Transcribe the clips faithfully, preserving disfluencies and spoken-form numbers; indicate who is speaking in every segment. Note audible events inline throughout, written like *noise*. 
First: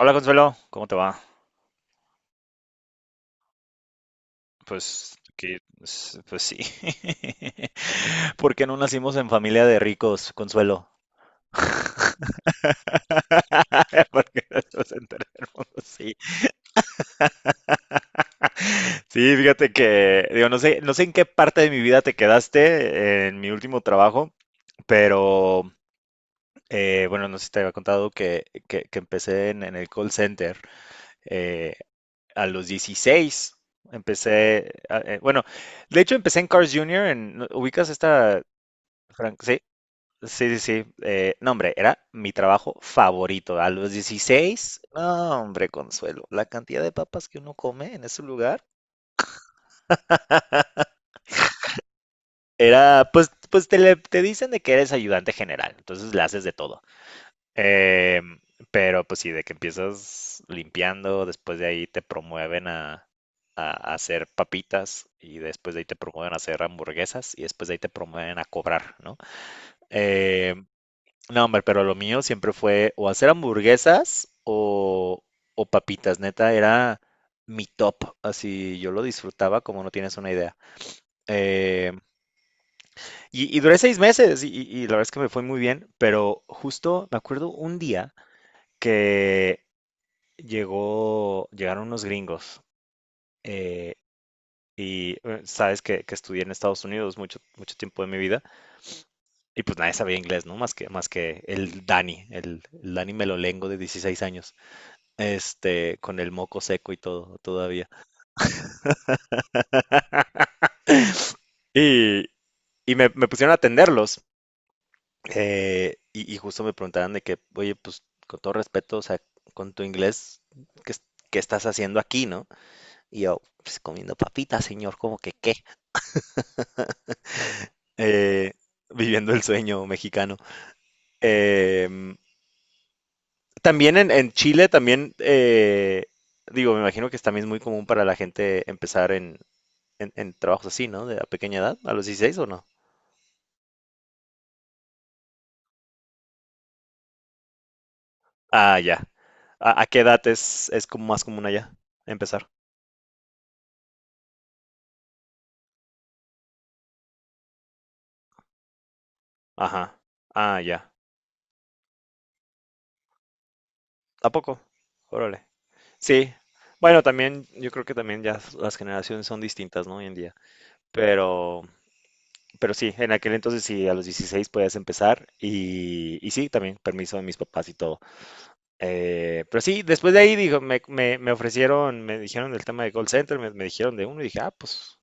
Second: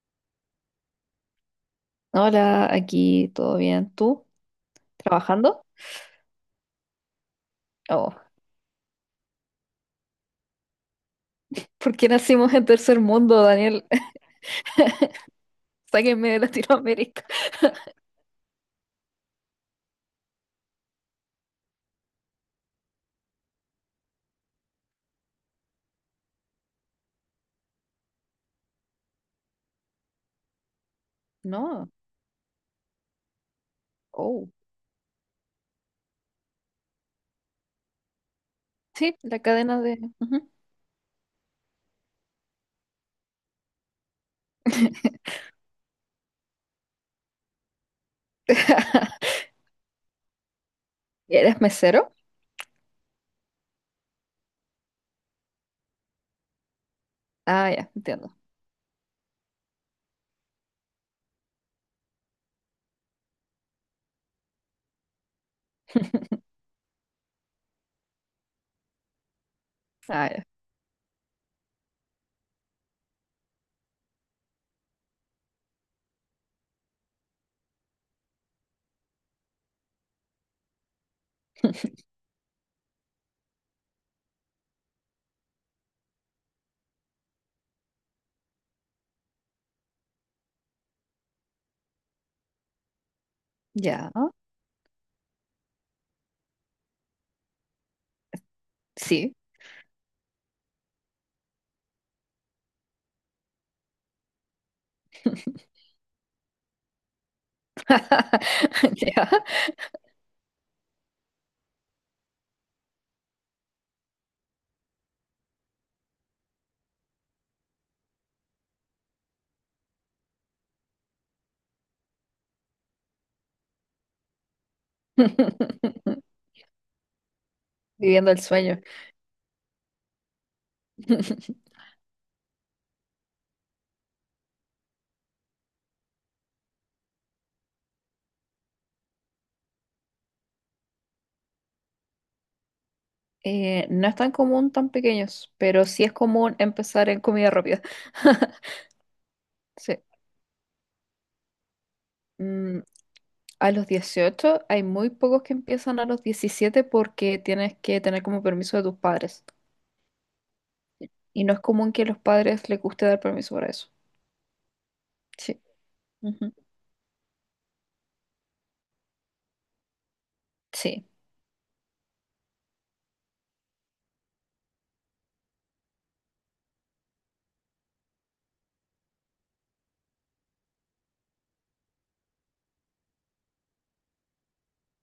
Speaker 1: Hola Consuelo, ¿cómo te va?
Speaker 2: Hola, aquí todo bien. ¿Tú?
Speaker 1: Pues, que-
Speaker 2: ¿Trabajando?
Speaker 1: s- pues sí.
Speaker 2: Oh,
Speaker 1: *laughs* ¿Por qué no nacimos en familia de ricos, Consuelo?
Speaker 2: ¿por qué nacimos en tercer mundo, Daniel?
Speaker 1: *laughs*
Speaker 2: *laughs*
Speaker 1: Porque nos mundo, sí.
Speaker 2: Sáquenme de Latinoamérica.
Speaker 1: *laughs* Sí, fíjate que, digo, no sé, no sé en qué parte de mi vida te quedaste, eh, en mi último trabajo, pero eh, bueno, no sé si te había contado que, que- que empecé en, en el call center. eh,
Speaker 2: No.
Speaker 1: a los dieciséis
Speaker 2: Oh.
Speaker 1: empecé, a- eh, bueno, de hecho empecé en Cars Junior. En, ¿no ubicas esta,
Speaker 2: Sí, la
Speaker 1: Frank? Sí,
Speaker 2: cadena de...
Speaker 1: sí,
Speaker 2: Ujú.
Speaker 1: sí, sí, eh, no hombre, era mi trabajo favorito, a los dieciséis, no hombre, Consuelo, la cantidad de papas que uno come en ese lugar,
Speaker 2: *laughs* ¿Y ¿Eres mesero?
Speaker 1: era, pues, pues te, le- te dicen de que eres ayudante general, entonces le haces de todo.
Speaker 2: Ah, ya,
Speaker 1: Eh,
Speaker 2: entiendo.
Speaker 1: pero pues sí, de que empiezas limpiando, después de ahí te promueven a, a- a hacer papitas, y después de ahí te promueven a hacer hamburguesas, y después de ahí te promueven a cobrar, ¿no?
Speaker 2: Ah, ya.
Speaker 1: Eh, no, hombre, pero lo mío siempre fue o hacer hamburguesas o, o papitas, neta, era mi top, así yo lo disfrutaba como no tienes una idea. Eh, y, y duré seis meses y, y- y la verdad es que me fue muy bien, pero justo me acuerdo un día que llegó, llegaron unos gringos. eh,
Speaker 2: Ya,
Speaker 1: y eh, sabes que, que estudié en Estados Unidos mucho, mucho tiempo de mi vida,
Speaker 2: sí.
Speaker 1: y pues nadie sabía inglés, ¿no? Más que, más que el Dani, el, el Dani Melolengo de dieciséis años, este, con el moco seco y todo todavía.
Speaker 2: *laughs* Ya.
Speaker 1: Y, y me, me pusieron a atenderlos. Eh, y, y justo me preguntaban de que, oye, pues con todo respeto, o sea, con tu inglés, ¿qué, es- qué estás haciendo aquí, no? Y yo, pues comiendo papitas, señor, como que qué.
Speaker 2: *laughs* Viviendo el
Speaker 1: eh,
Speaker 2: sueño.
Speaker 1: Viviendo el sueño mexicano.
Speaker 2: *laughs*
Speaker 1: Eh, También en, en, Chile, también, eh, digo, me imagino que es también muy común para la gente empezar en, en, en trabajos así, ¿no? De a pequeña edad, a los dieciséis o no.
Speaker 2: Eh, no es tan común tan pequeños, pero sí es común empezar en comida rápida. *laughs*
Speaker 1: Ah, ya. ¿A, a qué
Speaker 2: Sí.
Speaker 1: edad es, es como más común allá empezar?
Speaker 2: Mm, A los dieciocho hay muy pocos que empiezan a los diecisiete porque tienes que tener como permiso de tus padres.
Speaker 1: Ajá. Ah, ya.
Speaker 2: Y no es común que a los padres les guste dar permiso para eso.
Speaker 1: ¿A poco? Órale.
Speaker 2: Sí.
Speaker 1: Sí.
Speaker 2: Ujú.
Speaker 1: Bueno, también yo creo que también ya las generaciones son distintas, ¿no? Hoy en día.
Speaker 2: Sí.
Speaker 1: Pero, Pero sí, en aquel entonces sí, a los dieciséis podías empezar y, y sí, también permiso de mis papás y todo. Eh, pero sí, después de ahí dijo, me, me- me ofrecieron, me dijeron del tema de call center, me, me dijeron de uno y dije, ah, pues,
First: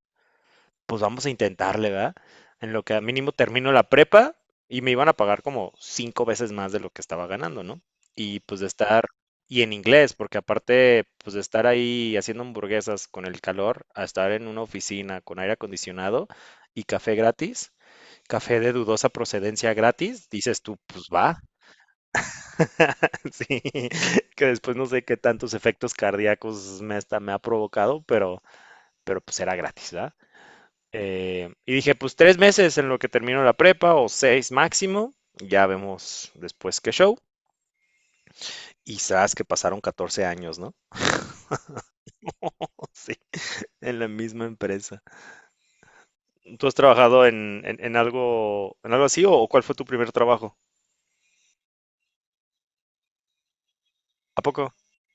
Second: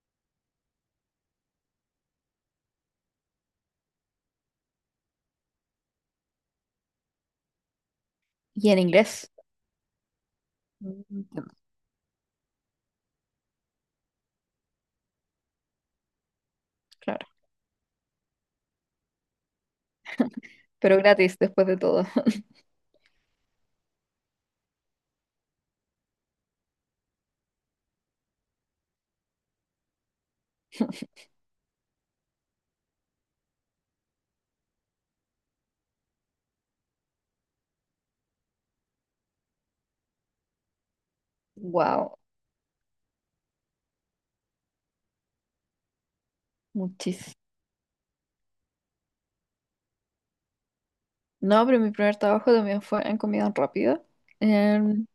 Speaker 1: pues vamos a intentarle, ¿verdad? En lo que a mínimo termino la prepa, y me iban a pagar como cinco veces más de lo que estaba ganando, ¿no? Y pues de
Speaker 2: Y en
Speaker 1: estar,
Speaker 2: inglés.
Speaker 1: y en inglés, porque
Speaker 2: Mm,
Speaker 1: aparte, pues de
Speaker 2: entiendo.
Speaker 1: estar ahí haciendo hamburguesas con el calor, a estar en una oficina con aire acondicionado y café
Speaker 2: Claro.
Speaker 1: gratis, café de dudosa procedencia gratis, dices tú,
Speaker 2: Pero
Speaker 1: pues
Speaker 2: gratis
Speaker 1: va.
Speaker 2: después de todo. *laughs*
Speaker 1: *laughs* Sí, que después no sé qué tantos efectos cardíacos me, hasta me ha provocado, pero, pero pues era gratis, ¿verdad? Eh, y dije, pues tres meses en lo que termino la prepa o seis máximo, ya vemos después qué show. Y sabes que pasaron catorce años, ¿no?
Speaker 2: Wow.
Speaker 1: *laughs* Sí, en la misma empresa. ¿Tú has trabajado
Speaker 2: Muchísimo.
Speaker 1: en, en, en algo, en algo así, o cuál fue tu primer trabajo?
Speaker 2: No, pero mi primer trabajo también fue en comida rápida.
Speaker 1: ¿A poco?
Speaker 2: En-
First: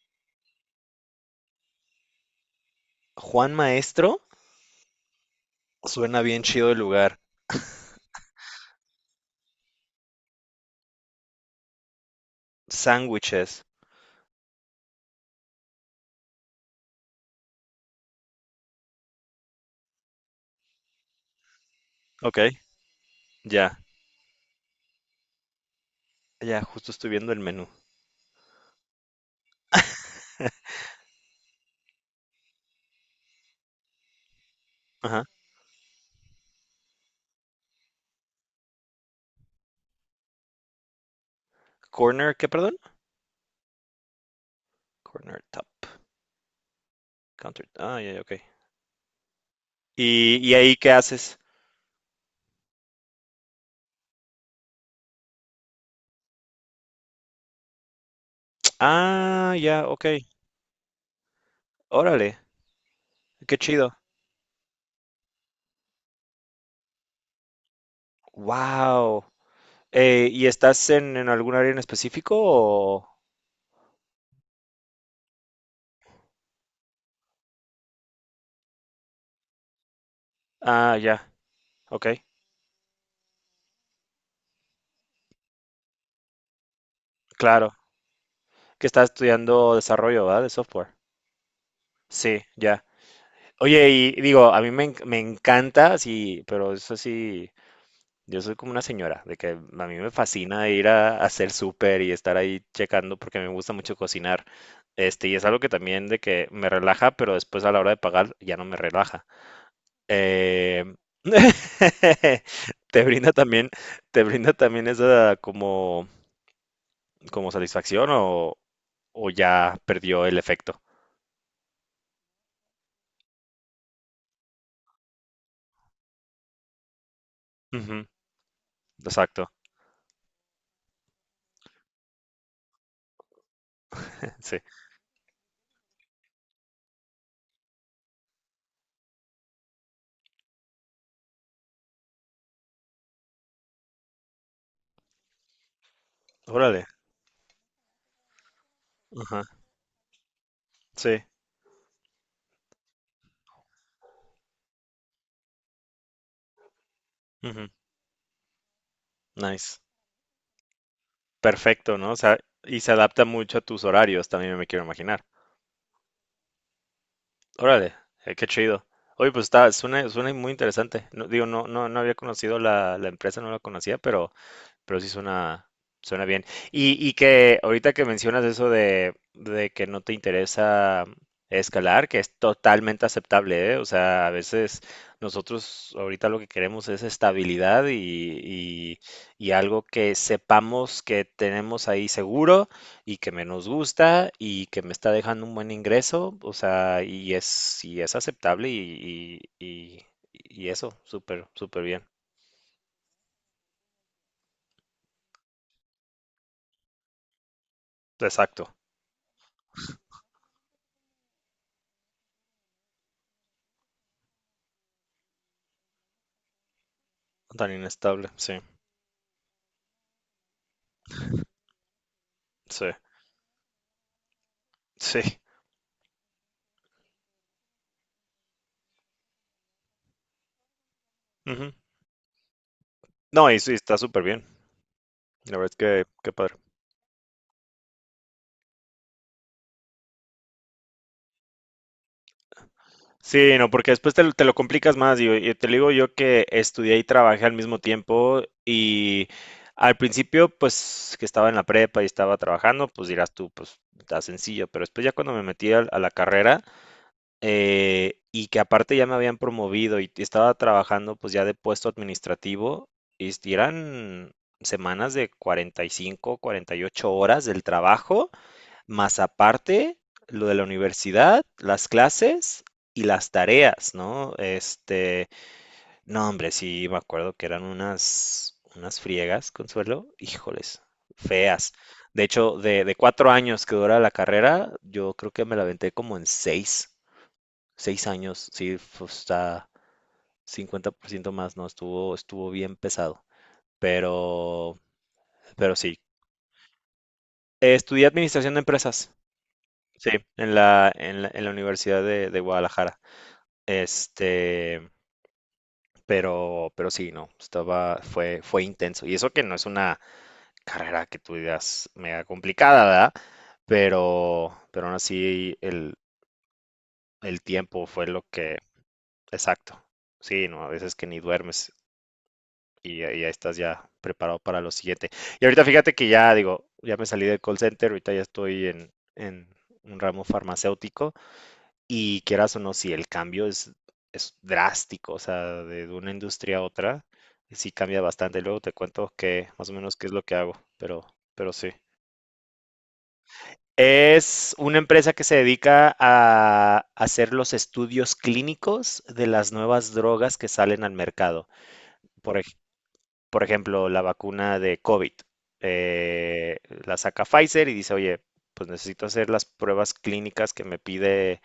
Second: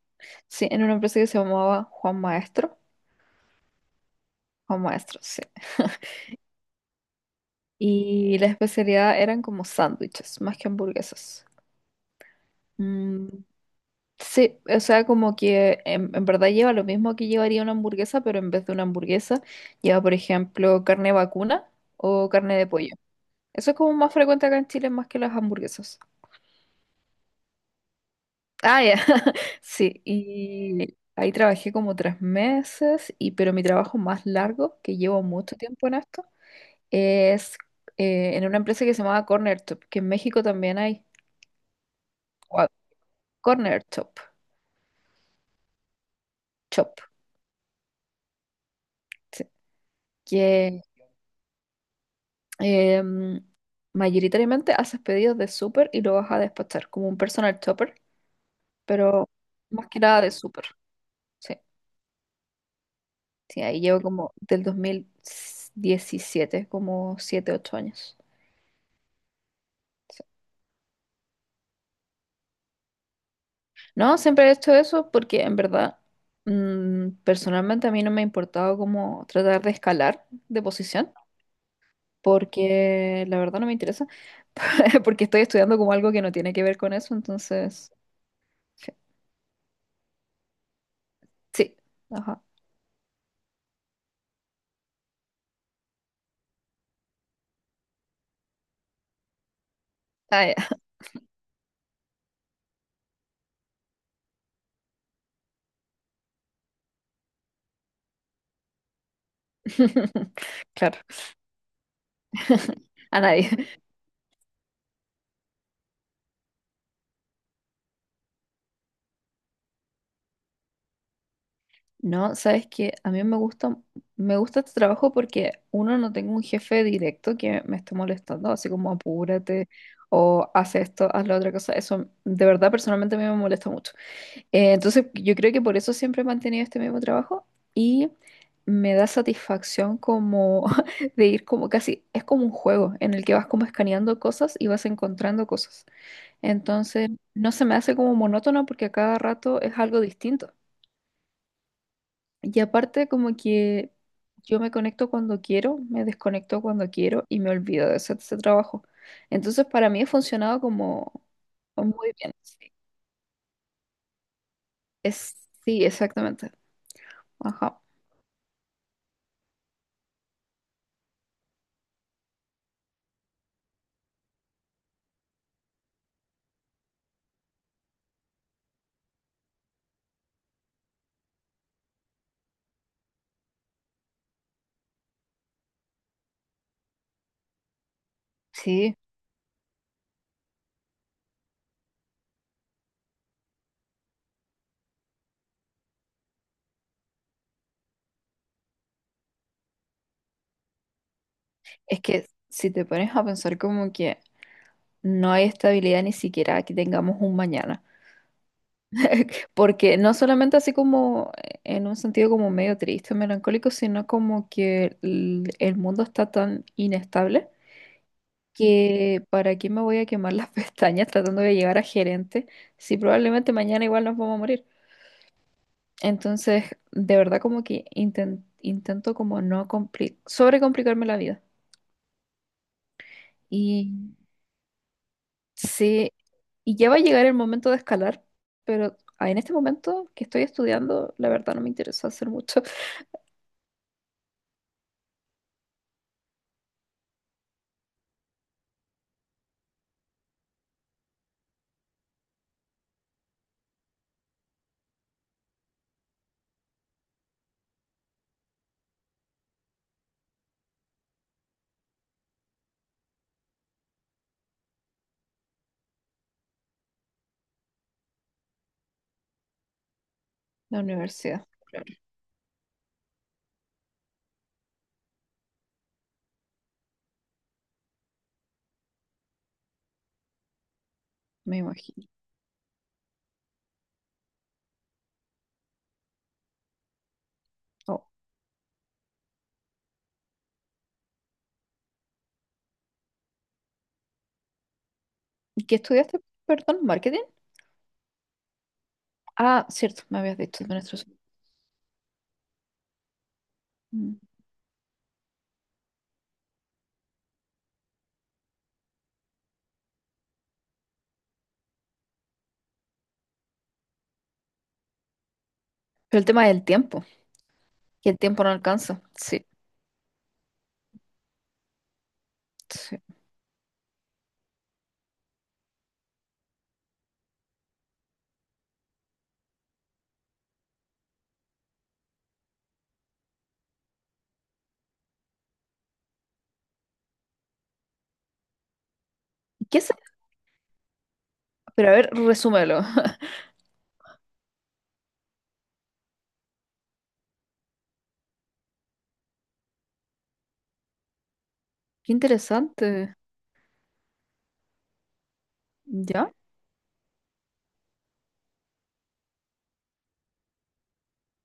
Speaker 2: sí, en una empresa que se llamaba Juan Maestro.
Speaker 1: Juan Maestro,
Speaker 2: Juan Maestro, sí. *laughs*
Speaker 1: suena bien chido el lugar.
Speaker 2: Y la especialidad eran como sándwiches, más que hamburguesas. Mm,
Speaker 1: Sándwiches.
Speaker 2: sí, o sea, como que en, en verdad lleva lo mismo que llevaría una hamburguesa, pero en vez de una hamburguesa lleva, por ejemplo, carne vacuna o
Speaker 1: Ok,
Speaker 2: carne de pollo. Eso es
Speaker 1: ya.
Speaker 2: como más frecuente acá en Chile más que las hamburguesas.
Speaker 1: Ya, justo estoy viendo el menú.
Speaker 2: Ah, ya. *laughs* Sí, y ahí trabajé como tres meses, y, pero mi trabajo más largo, que llevo
Speaker 1: Ajá.
Speaker 2: mucho tiempo en esto, es eh, en una empresa que se llamaba Corner Top, que en México también hay.
Speaker 1: Corner, ¿qué,
Speaker 2: Wow.
Speaker 1: perdón?
Speaker 2: Corner Top,
Speaker 1: Corner top.
Speaker 2: Chop.
Speaker 1: Counter. Ah, ya, ya, ok. ¿Y, y ahí
Speaker 2: Sí,
Speaker 1: qué haces?
Speaker 2: eh, mayoritariamente haces pedidos de súper y lo vas a despachar como un personal shopper, pero
Speaker 1: Ah, ya,
Speaker 2: más que
Speaker 1: ok.
Speaker 2: nada de súper. Sí,
Speaker 1: Órale, qué
Speaker 2: sí, ahí
Speaker 1: chido.
Speaker 2: llevo como del dos mil diecisiete como siete ocho años.
Speaker 1: Wow.
Speaker 2: Sí.
Speaker 1: Eh, ¿y estás en, en algún área en específico o...?
Speaker 2: No, siempre he hecho eso porque en verdad, mm, personalmente a mí no me ha importado como tratar de escalar de
Speaker 1: Ah,
Speaker 2: posición.
Speaker 1: ya, ok.
Speaker 2: Porque la verdad no me interesa, *laughs* porque estoy estudiando como algo que no tiene que ver con eso,
Speaker 1: Claro.
Speaker 2: entonces,
Speaker 1: Que
Speaker 2: sí,
Speaker 1: estás estudiando desarrollo, ¿verdad? De software.
Speaker 2: sí,
Speaker 1: Sí,
Speaker 2: ajá.
Speaker 1: ya. Oye, y digo, a mí me, en- me encanta, sí, pero eso sí, yo soy como una señora, de que a mí me fascina
Speaker 2: Ah,
Speaker 1: ir a, a hacer súper y estar ahí checando porque me gusta mucho cocinar. Este, y es algo que también de que me relaja, pero después a la hora de pagar ya no me relaja.
Speaker 2: *laughs*
Speaker 1: Eh,
Speaker 2: claro, *laughs*
Speaker 1: *laughs* te
Speaker 2: a
Speaker 1: brinda
Speaker 2: nadie.
Speaker 1: también, te brinda también esa, como, como satisfacción, o, o ya perdió el efecto.
Speaker 2: No, sabes que a mí me gusta, me gusta este trabajo porque uno no tengo un jefe directo que me esté
Speaker 1: Ujú,
Speaker 2: molestando, así como
Speaker 1: exacto,
Speaker 2: apúrate o haz esto, haz la otra cosa. Eso de verdad personalmente a mí me molesta mucho.
Speaker 1: sí.
Speaker 2: Eh, entonces yo creo que por eso siempre he mantenido este mismo trabajo y me da satisfacción como *laughs* de ir como casi, es como un juego en el que vas como escaneando cosas y vas encontrando cosas.
Speaker 1: Órale.
Speaker 2: Entonces, no se me hace como monótono porque a cada
Speaker 1: Ajá,
Speaker 2: rato es algo distinto.
Speaker 1: sí.
Speaker 2: Y aparte, como que yo me conecto cuando quiero, me desconecto cuando quiero y me
Speaker 1: Ujú.
Speaker 2: olvido de hacer ese trabajo. Entonces,
Speaker 1: Nice.
Speaker 2: para mí ha funcionado como
Speaker 1: Perfecto, ¿no?
Speaker 2: muy
Speaker 1: O
Speaker 2: bien.
Speaker 1: sea,
Speaker 2: Sí,
Speaker 1: y se adapta mucho a tus horarios, también me quiero imaginar.
Speaker 2: es, sí, exactamente. Ajá.
Speaker 1: Órale, eh, qué chido. Oye, pues está, suena, suena muy interesante. No, digo, no, no, no había conocido la, la empresa, no la conocía, pero pero sí suena, suena bien. Y, y que ahorita que mencionas eso de, de que no te interesa escalar, que es totalmente aceptable, ¿eh? O sea, a veces nosotros ahorita lo que queremos es estabilidad, y,
Speaker 2: Sí,
Speaker 1: y- y algo que sepamos que tenemos ahí seguro y que me nos gusta y que me está dejando un buen ingreso, o sea, y es, y es aceptable, y, y- y- y eso, súper, súper
Speaker 2: es
Speaker 1: bien.
Speaker 2: que si te pones a pensar como que no hay estabilidad ni siquiera que tengamos un mañana.
Speaker 1: Exacto,
Speaker 2: Porque no solamente así como eh, en un sentido como medio triste, melancólico, sino como que el, el mundo está tan inestable
Speaker 1: tan inestable, sí.
Speaker 2: que para qué me voy a quemar las *laughs* pestañas tratando de llegar a gerente
Speaker 1: Sí,
Speaker 2: si probablemente mañana igual nos vamos a morir.
Speaker 1: sí.
Speaker 2: Entonces, de verdad como que inten- intento como no compli- sobrecomplicarme la vida.
Speaker 1: Ujú. No, y sí,
Speaker 2: Y
Speaker 1: está súper bien. La verdad es que,
Speaker 2: sí,
Speaker 1: qué padre.
Speaker 2: y ya va a llegar el momento de escalar, pero ah, en este momento que estoy estudiando, la verdad no me interesa hacer mucho
Speaker 1: Sí, no, porque después te, lo te lo complicas más, digo, Y, te lo digo yo, que estudié y trabajé al mismo tiempo, y al principio, pues, que estaba en la prepa y estaba trabajando, pues dirás tú, pues, está sencillo. Pero después ya, cuando me metí al- a, la carrera, eh, y que aparte ya me habían promovido y estaba trabajando, pues, ya de puesto administrativo, y eran semanas de cuarenta, cuarenta y cinco, cuarenta y ocho horas del trabajo. Más aparte, lo de la
Speaker 2: *laughs* la
Speaker 1: universidad,
Speaker 2: universidad.
Speaker 1: las clases y las tareas, ¿no? Este, no, hombre, sí, me acuerdo que eran unas, unas friegas, Consuelo, híjoles,
Speaker 2: Me
Speaker 1: feas.
Speaker 2: imagino.
Speaker 1: De hecho, de, de cuatro años que dura la carrera, yo creo que me la aventé como en seis,
Speaker 2: Oh,
Speaker 1: seis años, sí, fue- hasta cincuenta por ciento más, ¿no? Estuvo, estuvo bien pesado, pero,
Speaker 2: ¿y
Speaker 1: pero
Speaker 2: ¿Qué
Speaker 1: sí.
Speaker 2: estudiaste? Perdón, marketing.
Speaker 1: Eh, Estudié administración de empresas,
Speaker 2: Ah, cierto,
Speaker 1: sí,
Speaker 2: me habías
Speaker 1: en
Speaker 2: dicho
Speaker 1: la,
Speaker 2: administración.
Speaker 1: en la, en la Universidad de de Guadalajara.
Speaker 2: Mm.
Speaker 1: Este, pero, pero sí, no, estaba, fue, fue intenso. Y eso que no es una carrera que tú digas mega complicada, ¿verdad? Pero, pero aún así el,
Speaker 2: Pero el tema del tiempo,
Speaker 1: el tiempo fue
Speaker 2: que el
Speaker 1: lo
Speaker 2: tiempo no
Speaker 1: que,
Speaker 2: alcanza. Sí,
Speaker 1: exacto. Sí, no, a veces que ni duermes,
Speaker 2: sí.
Speaker 1: y ahí ya estás ya preparado para lo siguiente. Y ahorita fíjate que, ya digo, ya me salí del call center, ahorita ya estoy en, en un ramo farmacéutico. Y quieras o no, si el cambio es, es drástico, o sea, de una industria a otra, sí cambia bastante. Luego te cuento que
Speaker 2: ¿Y
Speaker 1: más o
Speaker 2: ¿Qué es?
Speaker 1: menos qué es lo que hago, pero, pero sí.
Speaker 2: Pero a ver, resúmelo. *laughs*
Speaker 1: Es una empresa que se dedica a hacer los estudios clínicos de las nuevas drogas que salen al mercado.
Speaker 2: Qué
Speaker 1: Por, ej-
Speaker 2: interesante.
Speaker 1: por ejemplo, la vacuna de COVID.
Speaker 2: ¿Ya?
Speaker 1: eh, la saca Pfizer y dice, oye, pues necesito hacer las pruebas clínicas que me pide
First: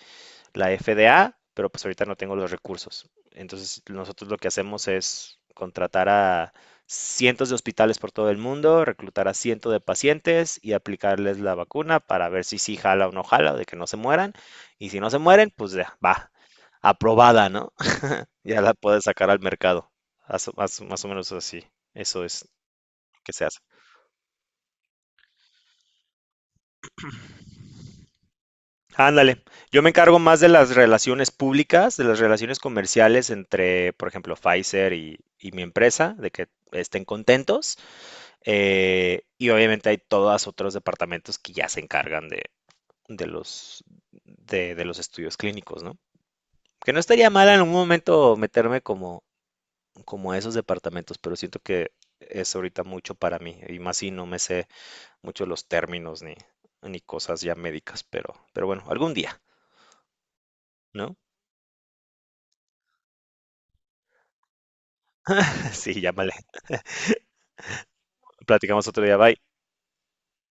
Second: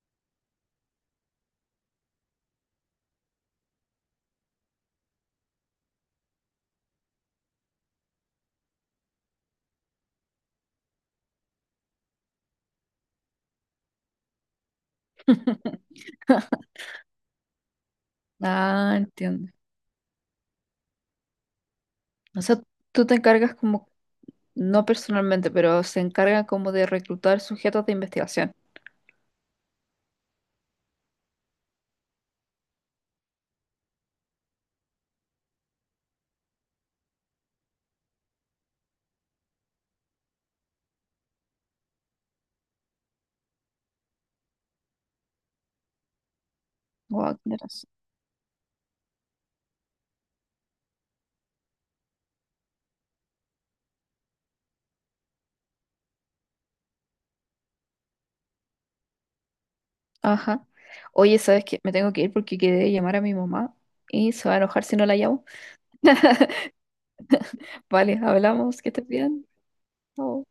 Speaker 1: la F D A, pero pues ahorita no tengo los recursos. Entonces, nosotros lo que hacemos es contratar a cientos de hospitales por todo el mundo, reclutar a cientos de pacientes y aplicarles la vacuna para ver si sí jala o no jala, de que no se mueran. Y si no se mueren, pues ya,
Speaker 2: *laughs*
Speaker 1: va, aprobada, ¿no? *laughs* Ya la
Speaker 2: Ah,
Speaker 1: puedes sacar al
Speaker 2: entiendo.
Speaker 1: mercado. Más, más, más o menos así. Eso
Speaker 2: O
Speaker 1: es
Speaker 2: sea,
Speaker 1: lo
Speaker 2: tú te
Speaker 1: que se
Speaker 2: encargas
Speaker 1: hace.
Speaker 2: como no personalmente, pero se encarga como de reclutar sujetos de investigación.
Speaker 1: Ándale, yo me encargo más de las relaciones públicas, de las relaciones comerciales entre, por ejemplo, Pfizer y, y mi empresa, de que estén contentos. Eh, y obviamente hay todos otros departamentos que ya se encargan de, de los, de, de los estudios clínicos, ¿no? Que no estaría
Speaker 2: Guau, qué
Speaker 1: mal en un
Speaker 2: interesante.
Speaker 1: momento meterme como, como a esos departamentos, pero siento que es ahorita mucho para mí, y más si no me sé mucho los términos, ni, ni cosas ya médicas, pero, pero bueno, algún día,
Speaker 2: Ajá.
Speaker 1: ¿no?
Speaker 2: Oye, ¿sabes qué? Me tengo que ir porque quedé de llamar a mi mamá y se va a enojar si no la llamo.
Speaker 1: *laughs* Sí, ya vale.
Speaker 2: Vale, hablamos,
Speaker 1: Platicamos
Speaker 2: que
Speaker 1: otro
Speaker 2: estés
Speaker 1: día. Bye.
Speaker 2: bien. Chao.